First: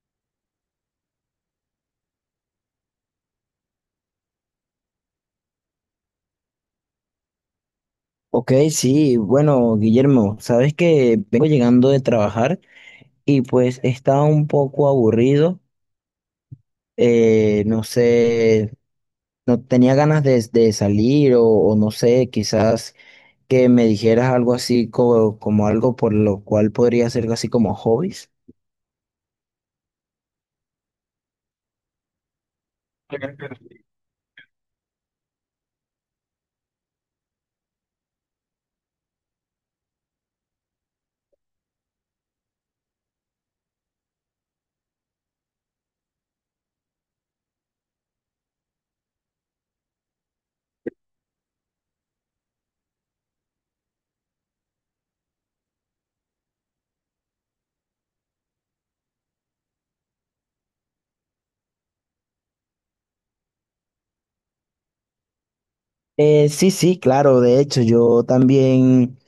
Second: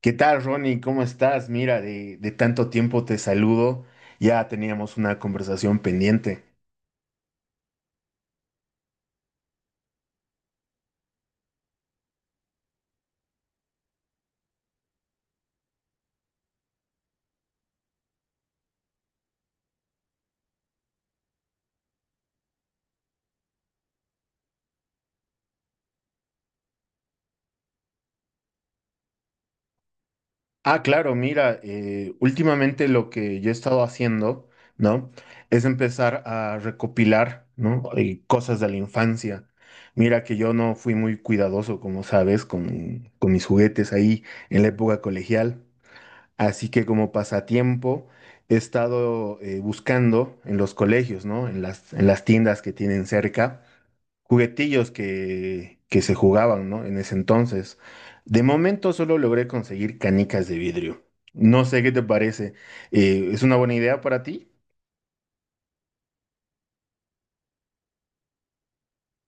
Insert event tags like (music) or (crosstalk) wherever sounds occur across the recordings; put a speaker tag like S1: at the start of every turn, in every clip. S1: ¿Qué tal, Ronnie? ¿Cómo estás? Mira, de tanto tiempo te saludo. Ya teníamos una conversación pendiente.
S2: Ok, sí, bueno, Guillermo, sabes que vengo llegando de trabajar y pues estaba un poco aburrido, no sé, no tenía ganas de salir o no sé, quizás que me dijeras algo así como algo por lo cual podría ser así como hobbies.
S1: Ah, claro, mira, últimamente lo que yo he estado haciendo, ¿no? Es empezar a recopilar, ¿no? Cosas de la infancia. Mira que yo no fui muy cuidadoso, como sabes, con mis juguetes ahí en la época colegial. Así que como pasatiempo he estado buscando en los colegios, ¿no? En las tiendas que tienen cerca juguetillos que se jugaban, ¿no? En ese entonces. De momento solo logré conseguir canicas de vidrio. No sé qué te parece. ¿Es una buena idea para ti?
S2: Sí, sí, claro, de hecho yo también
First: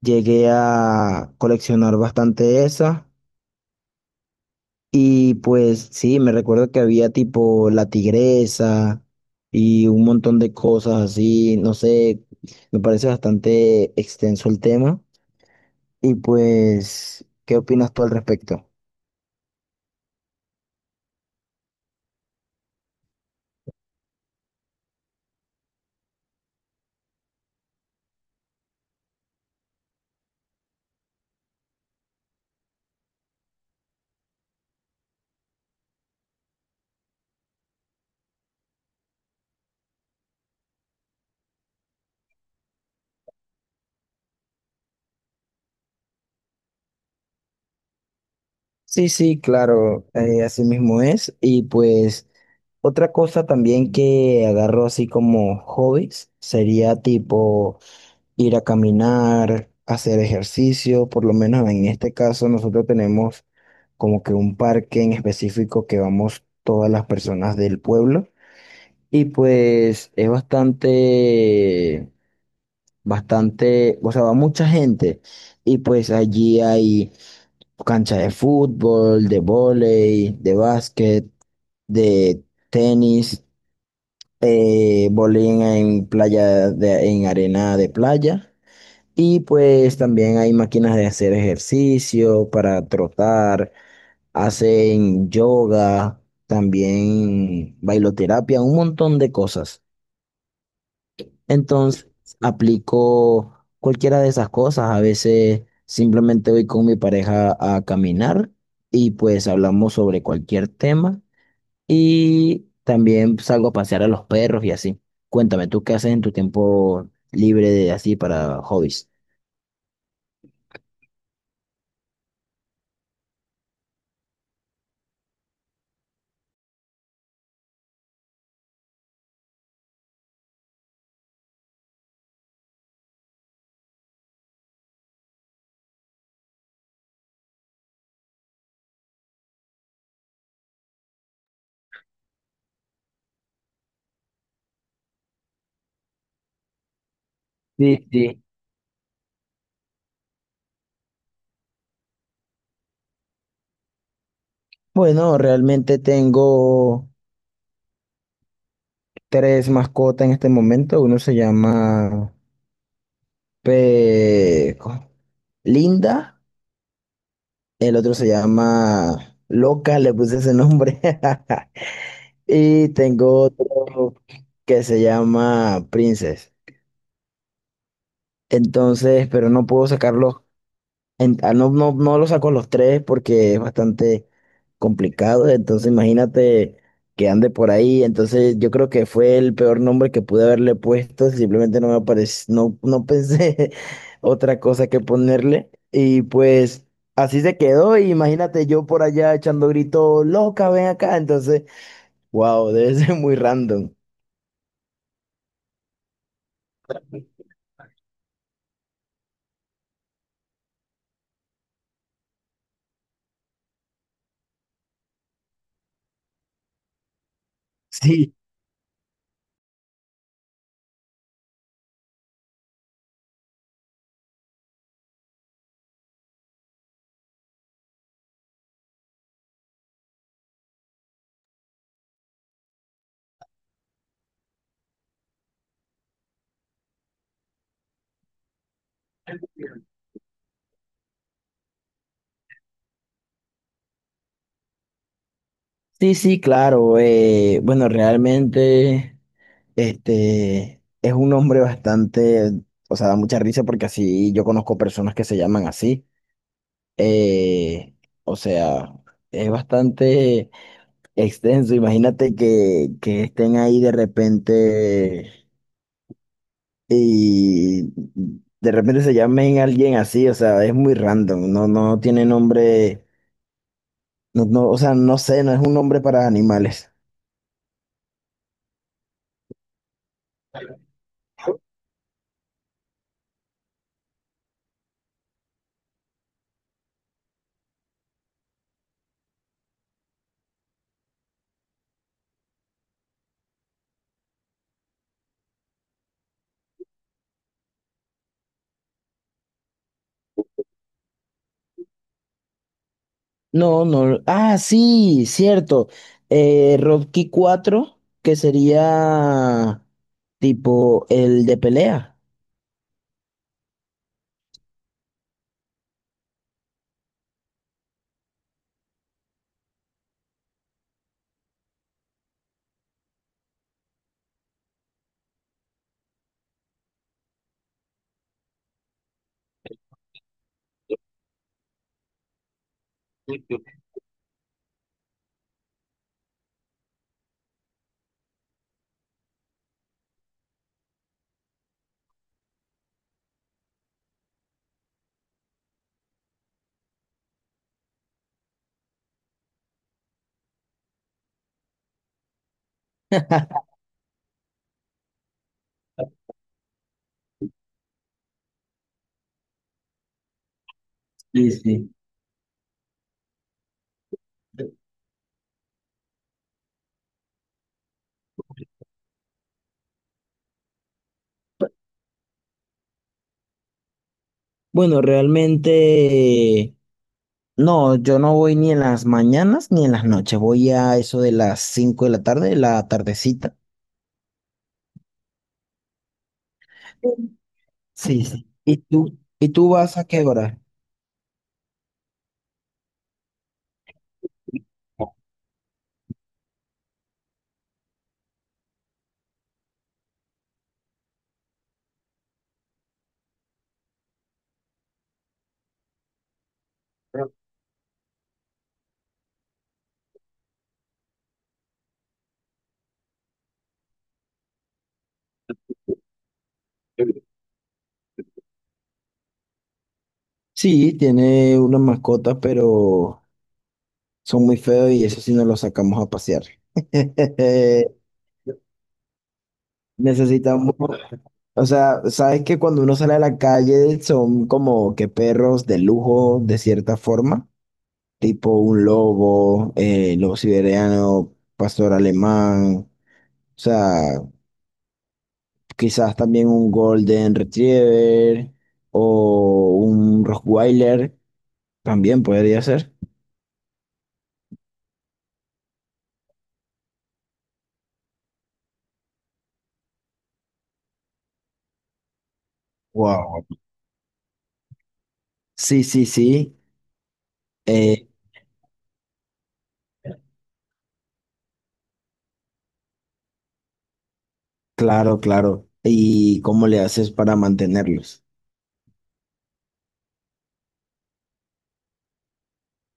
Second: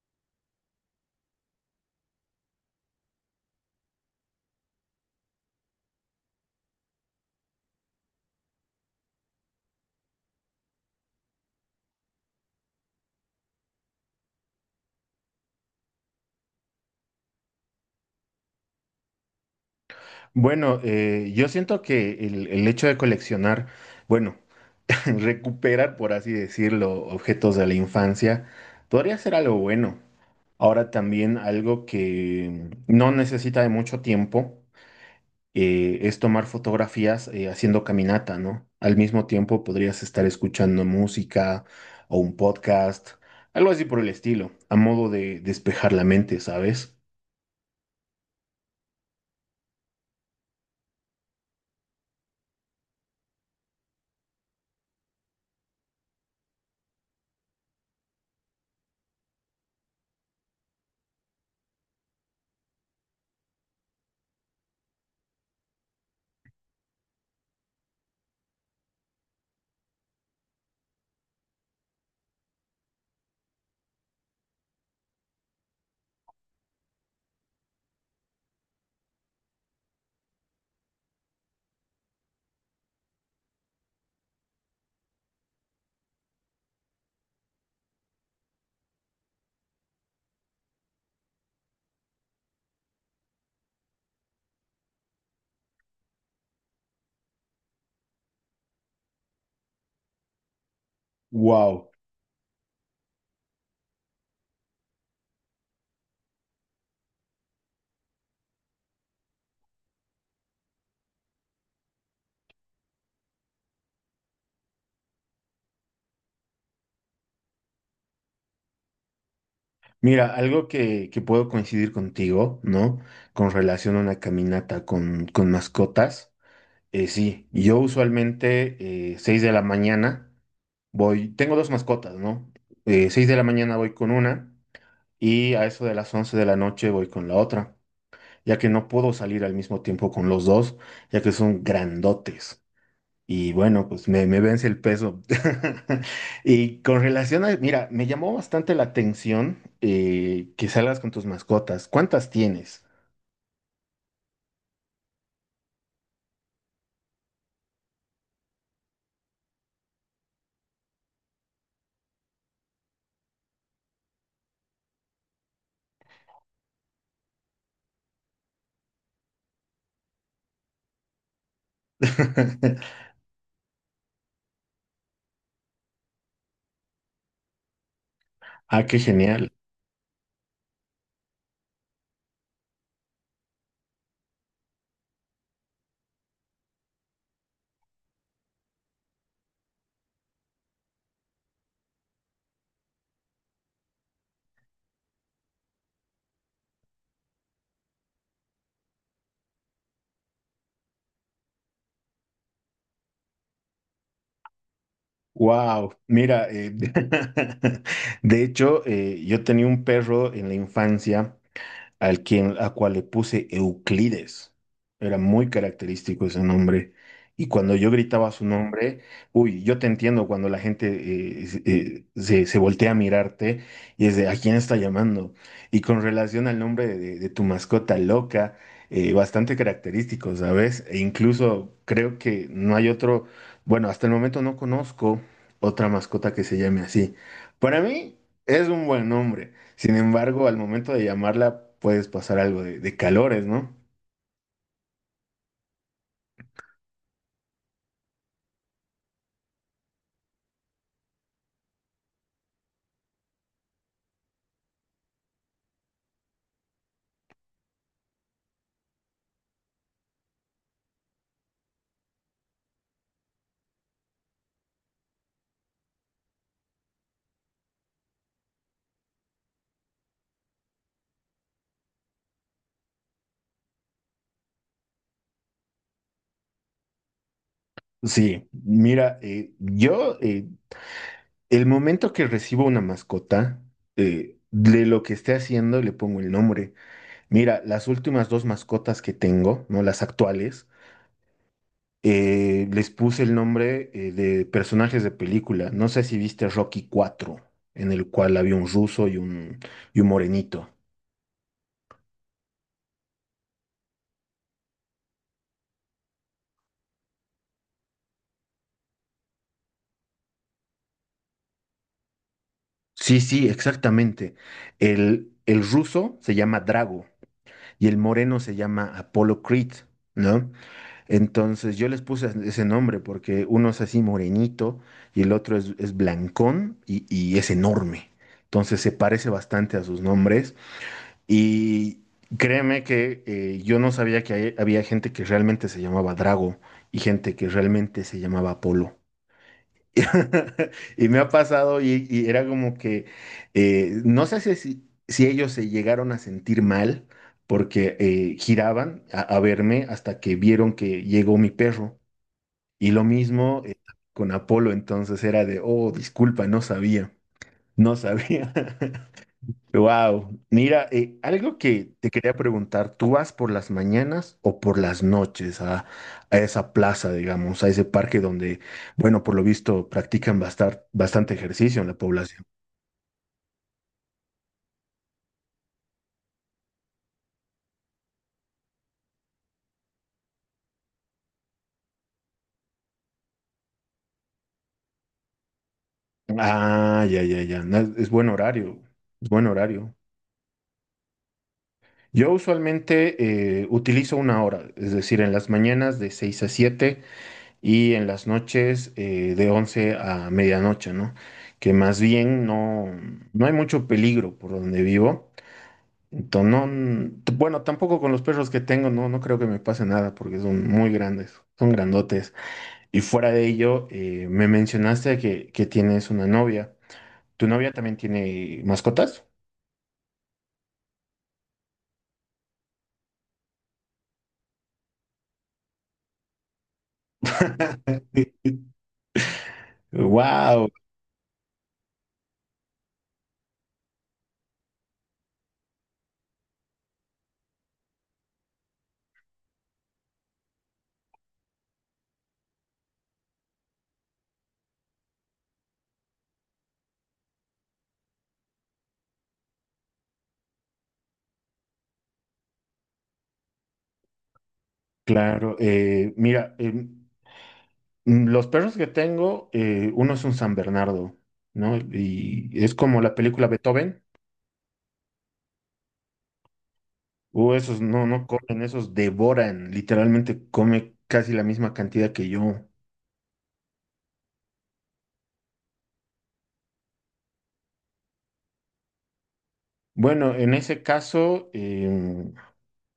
S2: llegué a coleccionar bastante esas. Y pues sí, me recuerdo que había tipo la tigresa y un montón de cosas así, no sé, me parece bastante extenso el tema. Y pues, ¿qué opinas tú al respecto?
S1: Bueno, yo siento que el hecho de coleccionar, bueno, (laughs) recuperar, por así decirlo, objetos de la infancia, podría ser algo bueno. Ahora también algo que no necesita de mucho tiempo es tomar fotografías haciendo caminata, ¿no? Al mismo tiempo podrías estar escuchando música o un podcast, algo así por el estilo, a modo de despejar la mente, ¿sabes?
S2: Sí, sí, claro, así mismo es. Y pues, otra cosa también que agarro así como hobbies sería tipo ir a caminar, hacer ejercicio, por lo menos en este caso nosotros tenemos como que un parque en específico que vamos todas las personas del pueblo y pues es bastante, bastante, o sea, va mucha gente y pues allí hay cancha de fútbol, de vóley, de básquet, de tenis, vóley en playa, en arena de playa. Y pues también hay máquinas de hacer ejercicio para trotar, hacen yoga, también bailoterapia, un montón de cosas.
S1: Wow.
S2: Entonces aplico cualquiera de esas cosas. A veces simplemente voy con mi pareja a caminar y pues hablamos sobre cualquier tema. Y también salgo a pasear a los perros y así. Cuéntame, ¿tú qué haces en tu tiempo libre de así para hobbies?
S1: Mira, algo que puedo coincidir contigo, ¿no? Con relación a una caminata con mascotas. Sí, yo usualmente 6 de la mañana voy, tengo dos mascotas, ¿no? 6 de la mañana voy con una y a eso de las 11 de la noche voy con la otra. Ya que no puedo salir al mismo tiempo con los dos, ya que son grandotes. Y bueno, pues me vence el peso. (laughs) Y con relación a, mira, me
S2: Sí,
S1: llamó
S2: sí.
S1: bastante la atención que salgas con tus mascotas. ¿Cuántas tienes?
S2: Bueno, realmente tengo tres mascotas en este momento. Uno se llama ¿cómo? Linda, el otro se llama Loca, le puse ese nombre. (laughs) Y
S1: (laughs)
S2: tengo otro que se llama Princess.
S1: Ah, qué
S2: Entonces, pero
S1: genial.
S2: no puedo sacarlos. Ah, no, no, no lo saco los tres porque es bastante complicado. Entonces, imagínate que ande por ahí. Entonces, yo creo que fue el peor nombre que pude haberle puesto. Simplemente no me apareció, no, no pensé (laughs) otra cosa que ponerle. Y pues así se quedó. Y imagínate yo por allá echando grito, loca, ven acá. Entonces, wow, (laughs) debe ser muy random.
S1: Wow, mira, (laughs) de hecho, yo tenía un perro en la infancia al quien, a cual le puse Euclides. Era muy característico ese nombre. Y cuando yo gritaba
S2: Sí,
S1: su nombre, uy, yo te entiendo cuando la gente se voltea a mirarte y es de, ¿a quién está llamando? Y con relación al nombre tu mascota loca, bastante característico, ¿sabes? E incluso creo que no hay otro, bueno, hasta el momento no conozco otra mascota que se llame así. Para mí es un buen nombre. Sin embargo, al momento de llamarla puedes pasar algo de calores, ¿no?
S2: sí, sí, claro. Bueno, realmente. Este es un nombre bastante, o sea, da mucha risa porque así yo conozco personas que se llaman así. Eh, o sea, es bastante extenso. Imagínate que estén ahí de repente y de repente se llamen alguien así, o sea, es muy random. No, no tiene nombre, no, no, o sea, no sé, no es un nombre para animales.
S1: Sí, mira, yo el momento que recibo una mascota, de lo que esté haciendo le pongo el nombre. Mira, las últimas dos mascotas que tengo, ¿no? Las actuales, les puse el nombre de personajes de película. No sé si viste Rocky 4, en el cual había un ruso y un morenito.
S2: No, no. Ah, sí, cierto. Rocky IV, que sería tipo el de pelea.
S1: Sí, sí, exactamente. El ruso se llama Drago y el moreno se llama Apollo Creed, ¿no? Entonces yo les puse ese nombre porque uno es así morenito y el otro es blancón y es enorme. Entonces se parece bastante a sus nombres y créeme que yo no sabía que había gente que realmente se llamaba Drago y gente que realmente se llamaba Apolo. (laughs) Y me ha pasado y era como que, no sé si ellos se llegaron a sentir mal porque giraban a verme hasta que vieron que llegó mi perro. Y lo mismo con Apolo, entonces era de, oh, disculpa, no sabía, no sabía. (laughs) Wow, mira,
S2: Sí,
S1: algo
S2: sí.
S1: que te quería preguntar, ¿tú vas por las mañanas o por las noches a esa plaza, digamos, a ese parque donde, bueno, por lo visto practican bastante ejercicio en la población?
S2: Bueno, realmente no, yo no voy ni en las mañanas ni en las noches, voy a eso de las 5 de la tarde, la tardecita.
S1: Ah, ya, ya, ya, no, es
S2: Sí,
S1: buen
S2: sí. ¿Y
S1: horario,
S2: tú?
S1: es buen
S2: ¿Y tú
S1: horario.
S2: vas a qué hora?
S1: Yo usualmente utilizo una hora, es decir, en las mañanas de 6 a 7 y en las noches de 11 a medianoche, ¿no? Que más bien no, no hay mucho peligro por donde vivo. Bueno, tampoco con los perros que tengo, no, no creo que me pase nada porque son muy grandes, son grandotes. Y fuera de ello, me mencionaste que tienes una novia. ¿Tu novia también tiene mascotas?
S2: Sí, tiene unas mascotas, pero son muy feos y eso sí no los sacamos a pasear. (laughs)
S1: (laughs) Wow,
S2: Necesitamos, o sea, sabes que cuando uno sale a la calle son como que perros de lujo de cierta forma, tipo un lobo, lobo siberiano, pastor alemán, o sea, quizás también un golden retriever o un rottweiler, también podría ser.
S1: claro. Mira, los perros que tengo, uno es un San Bernardo, ¿no? Y es como la
S2: Wow.
S1: película Beethoven.
S2: Sí, sí, sí,
S1: Esos no,
S2: eh,
S1: no comen, esos devoran, literalmente come casi la misma cantidad que yo.
S2: claro, claro. ¿Y cómo le haces para mantenerlos?
S1: Bueno, en ese caso,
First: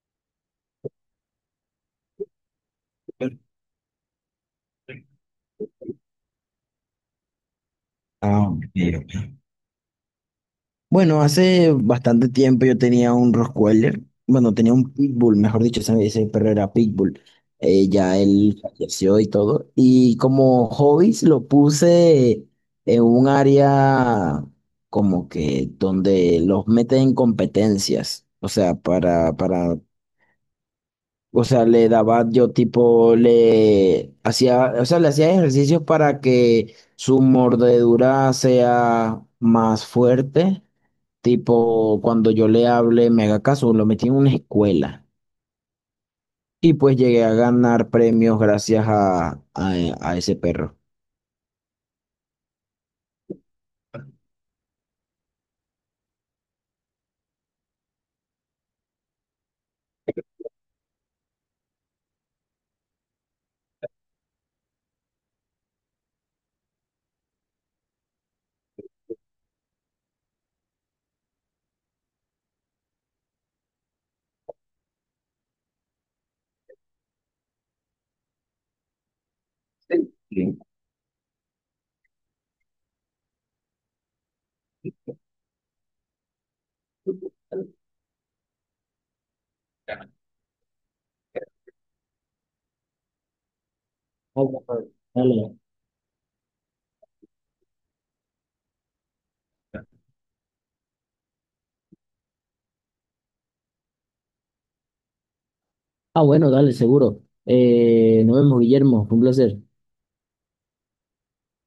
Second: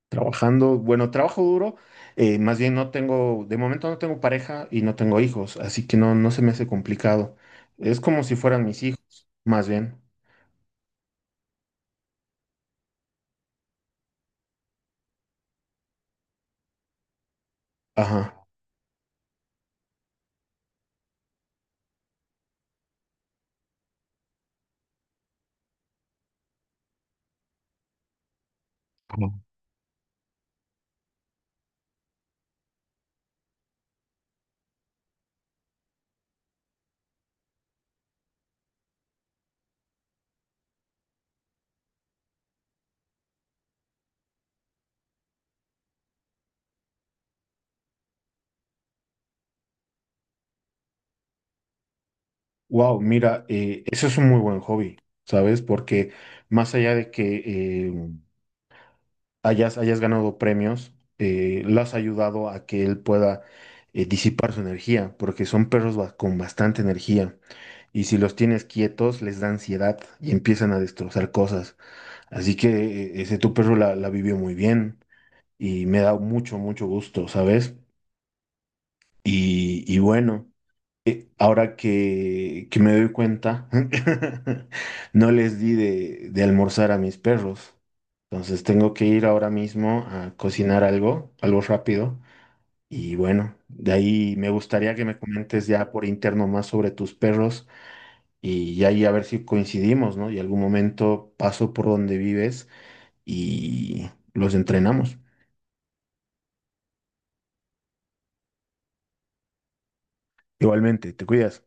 S1: trabajando, bueno, trabajo duro, más bien no tengo, de momento no tengo pareja y no tengo hijos, así que no, no se me hace complicado. Es como si
S2: Ah,
S1: fueran
S2: ok,
S1: mis hijos,
S2: ok.
S1: más bien.
S2: Bueno, hace bastante tiempo yo tenía un Rottweiler, bueno, tenía un Pitbull, mejor dicho, ese perro era Pitbull. Ya
S1: Ajá.
S2: él falleció y todo. Y como hobbies lo puse en un área como que donde los meten en competencias. O sea, para, o sea, le daba yo tipo, le hacía, o sea, le hacía ejercicios para que su mordedura sea más fuerte. Tipo, cuando yo le hablé, me haga caso, lo metí en una escuela. Y pues llegué a ganar premios gracias a ese perro.
S1: Wow, mira, eso es un muy buen hobby, ¿sabes? Porque más allá de que eh, hayas ganado premios, lo has ayudado a que él pueda disipar su energía, porque son perros con bastante energía. Y si los tienes quietos, les da ansiedad y empiezan a destrozar cosas. Así que ese tu perro la vivió muy bien y me da mucho, mucho gusto, ¿sabes? Y bueno,
S2: Sí.
S1: ahora que me doy cuenta, (laughs) no les di de almorzar a mis perros. Entonces tengo que ir ahora mismo a cocinar algo, algo rápido. Y bueno, de ahí me gustaría que me comentes ya por interno más sobre tus perros y ahí a ver si coincidimos, ¿no? Y algún momento paso por donde vives y los entrenamos.
S2: Ah, bueno, dale, seguro. Nos vemos, Guillermo. Fue un placer.
S1: Igualmente, te cuidas.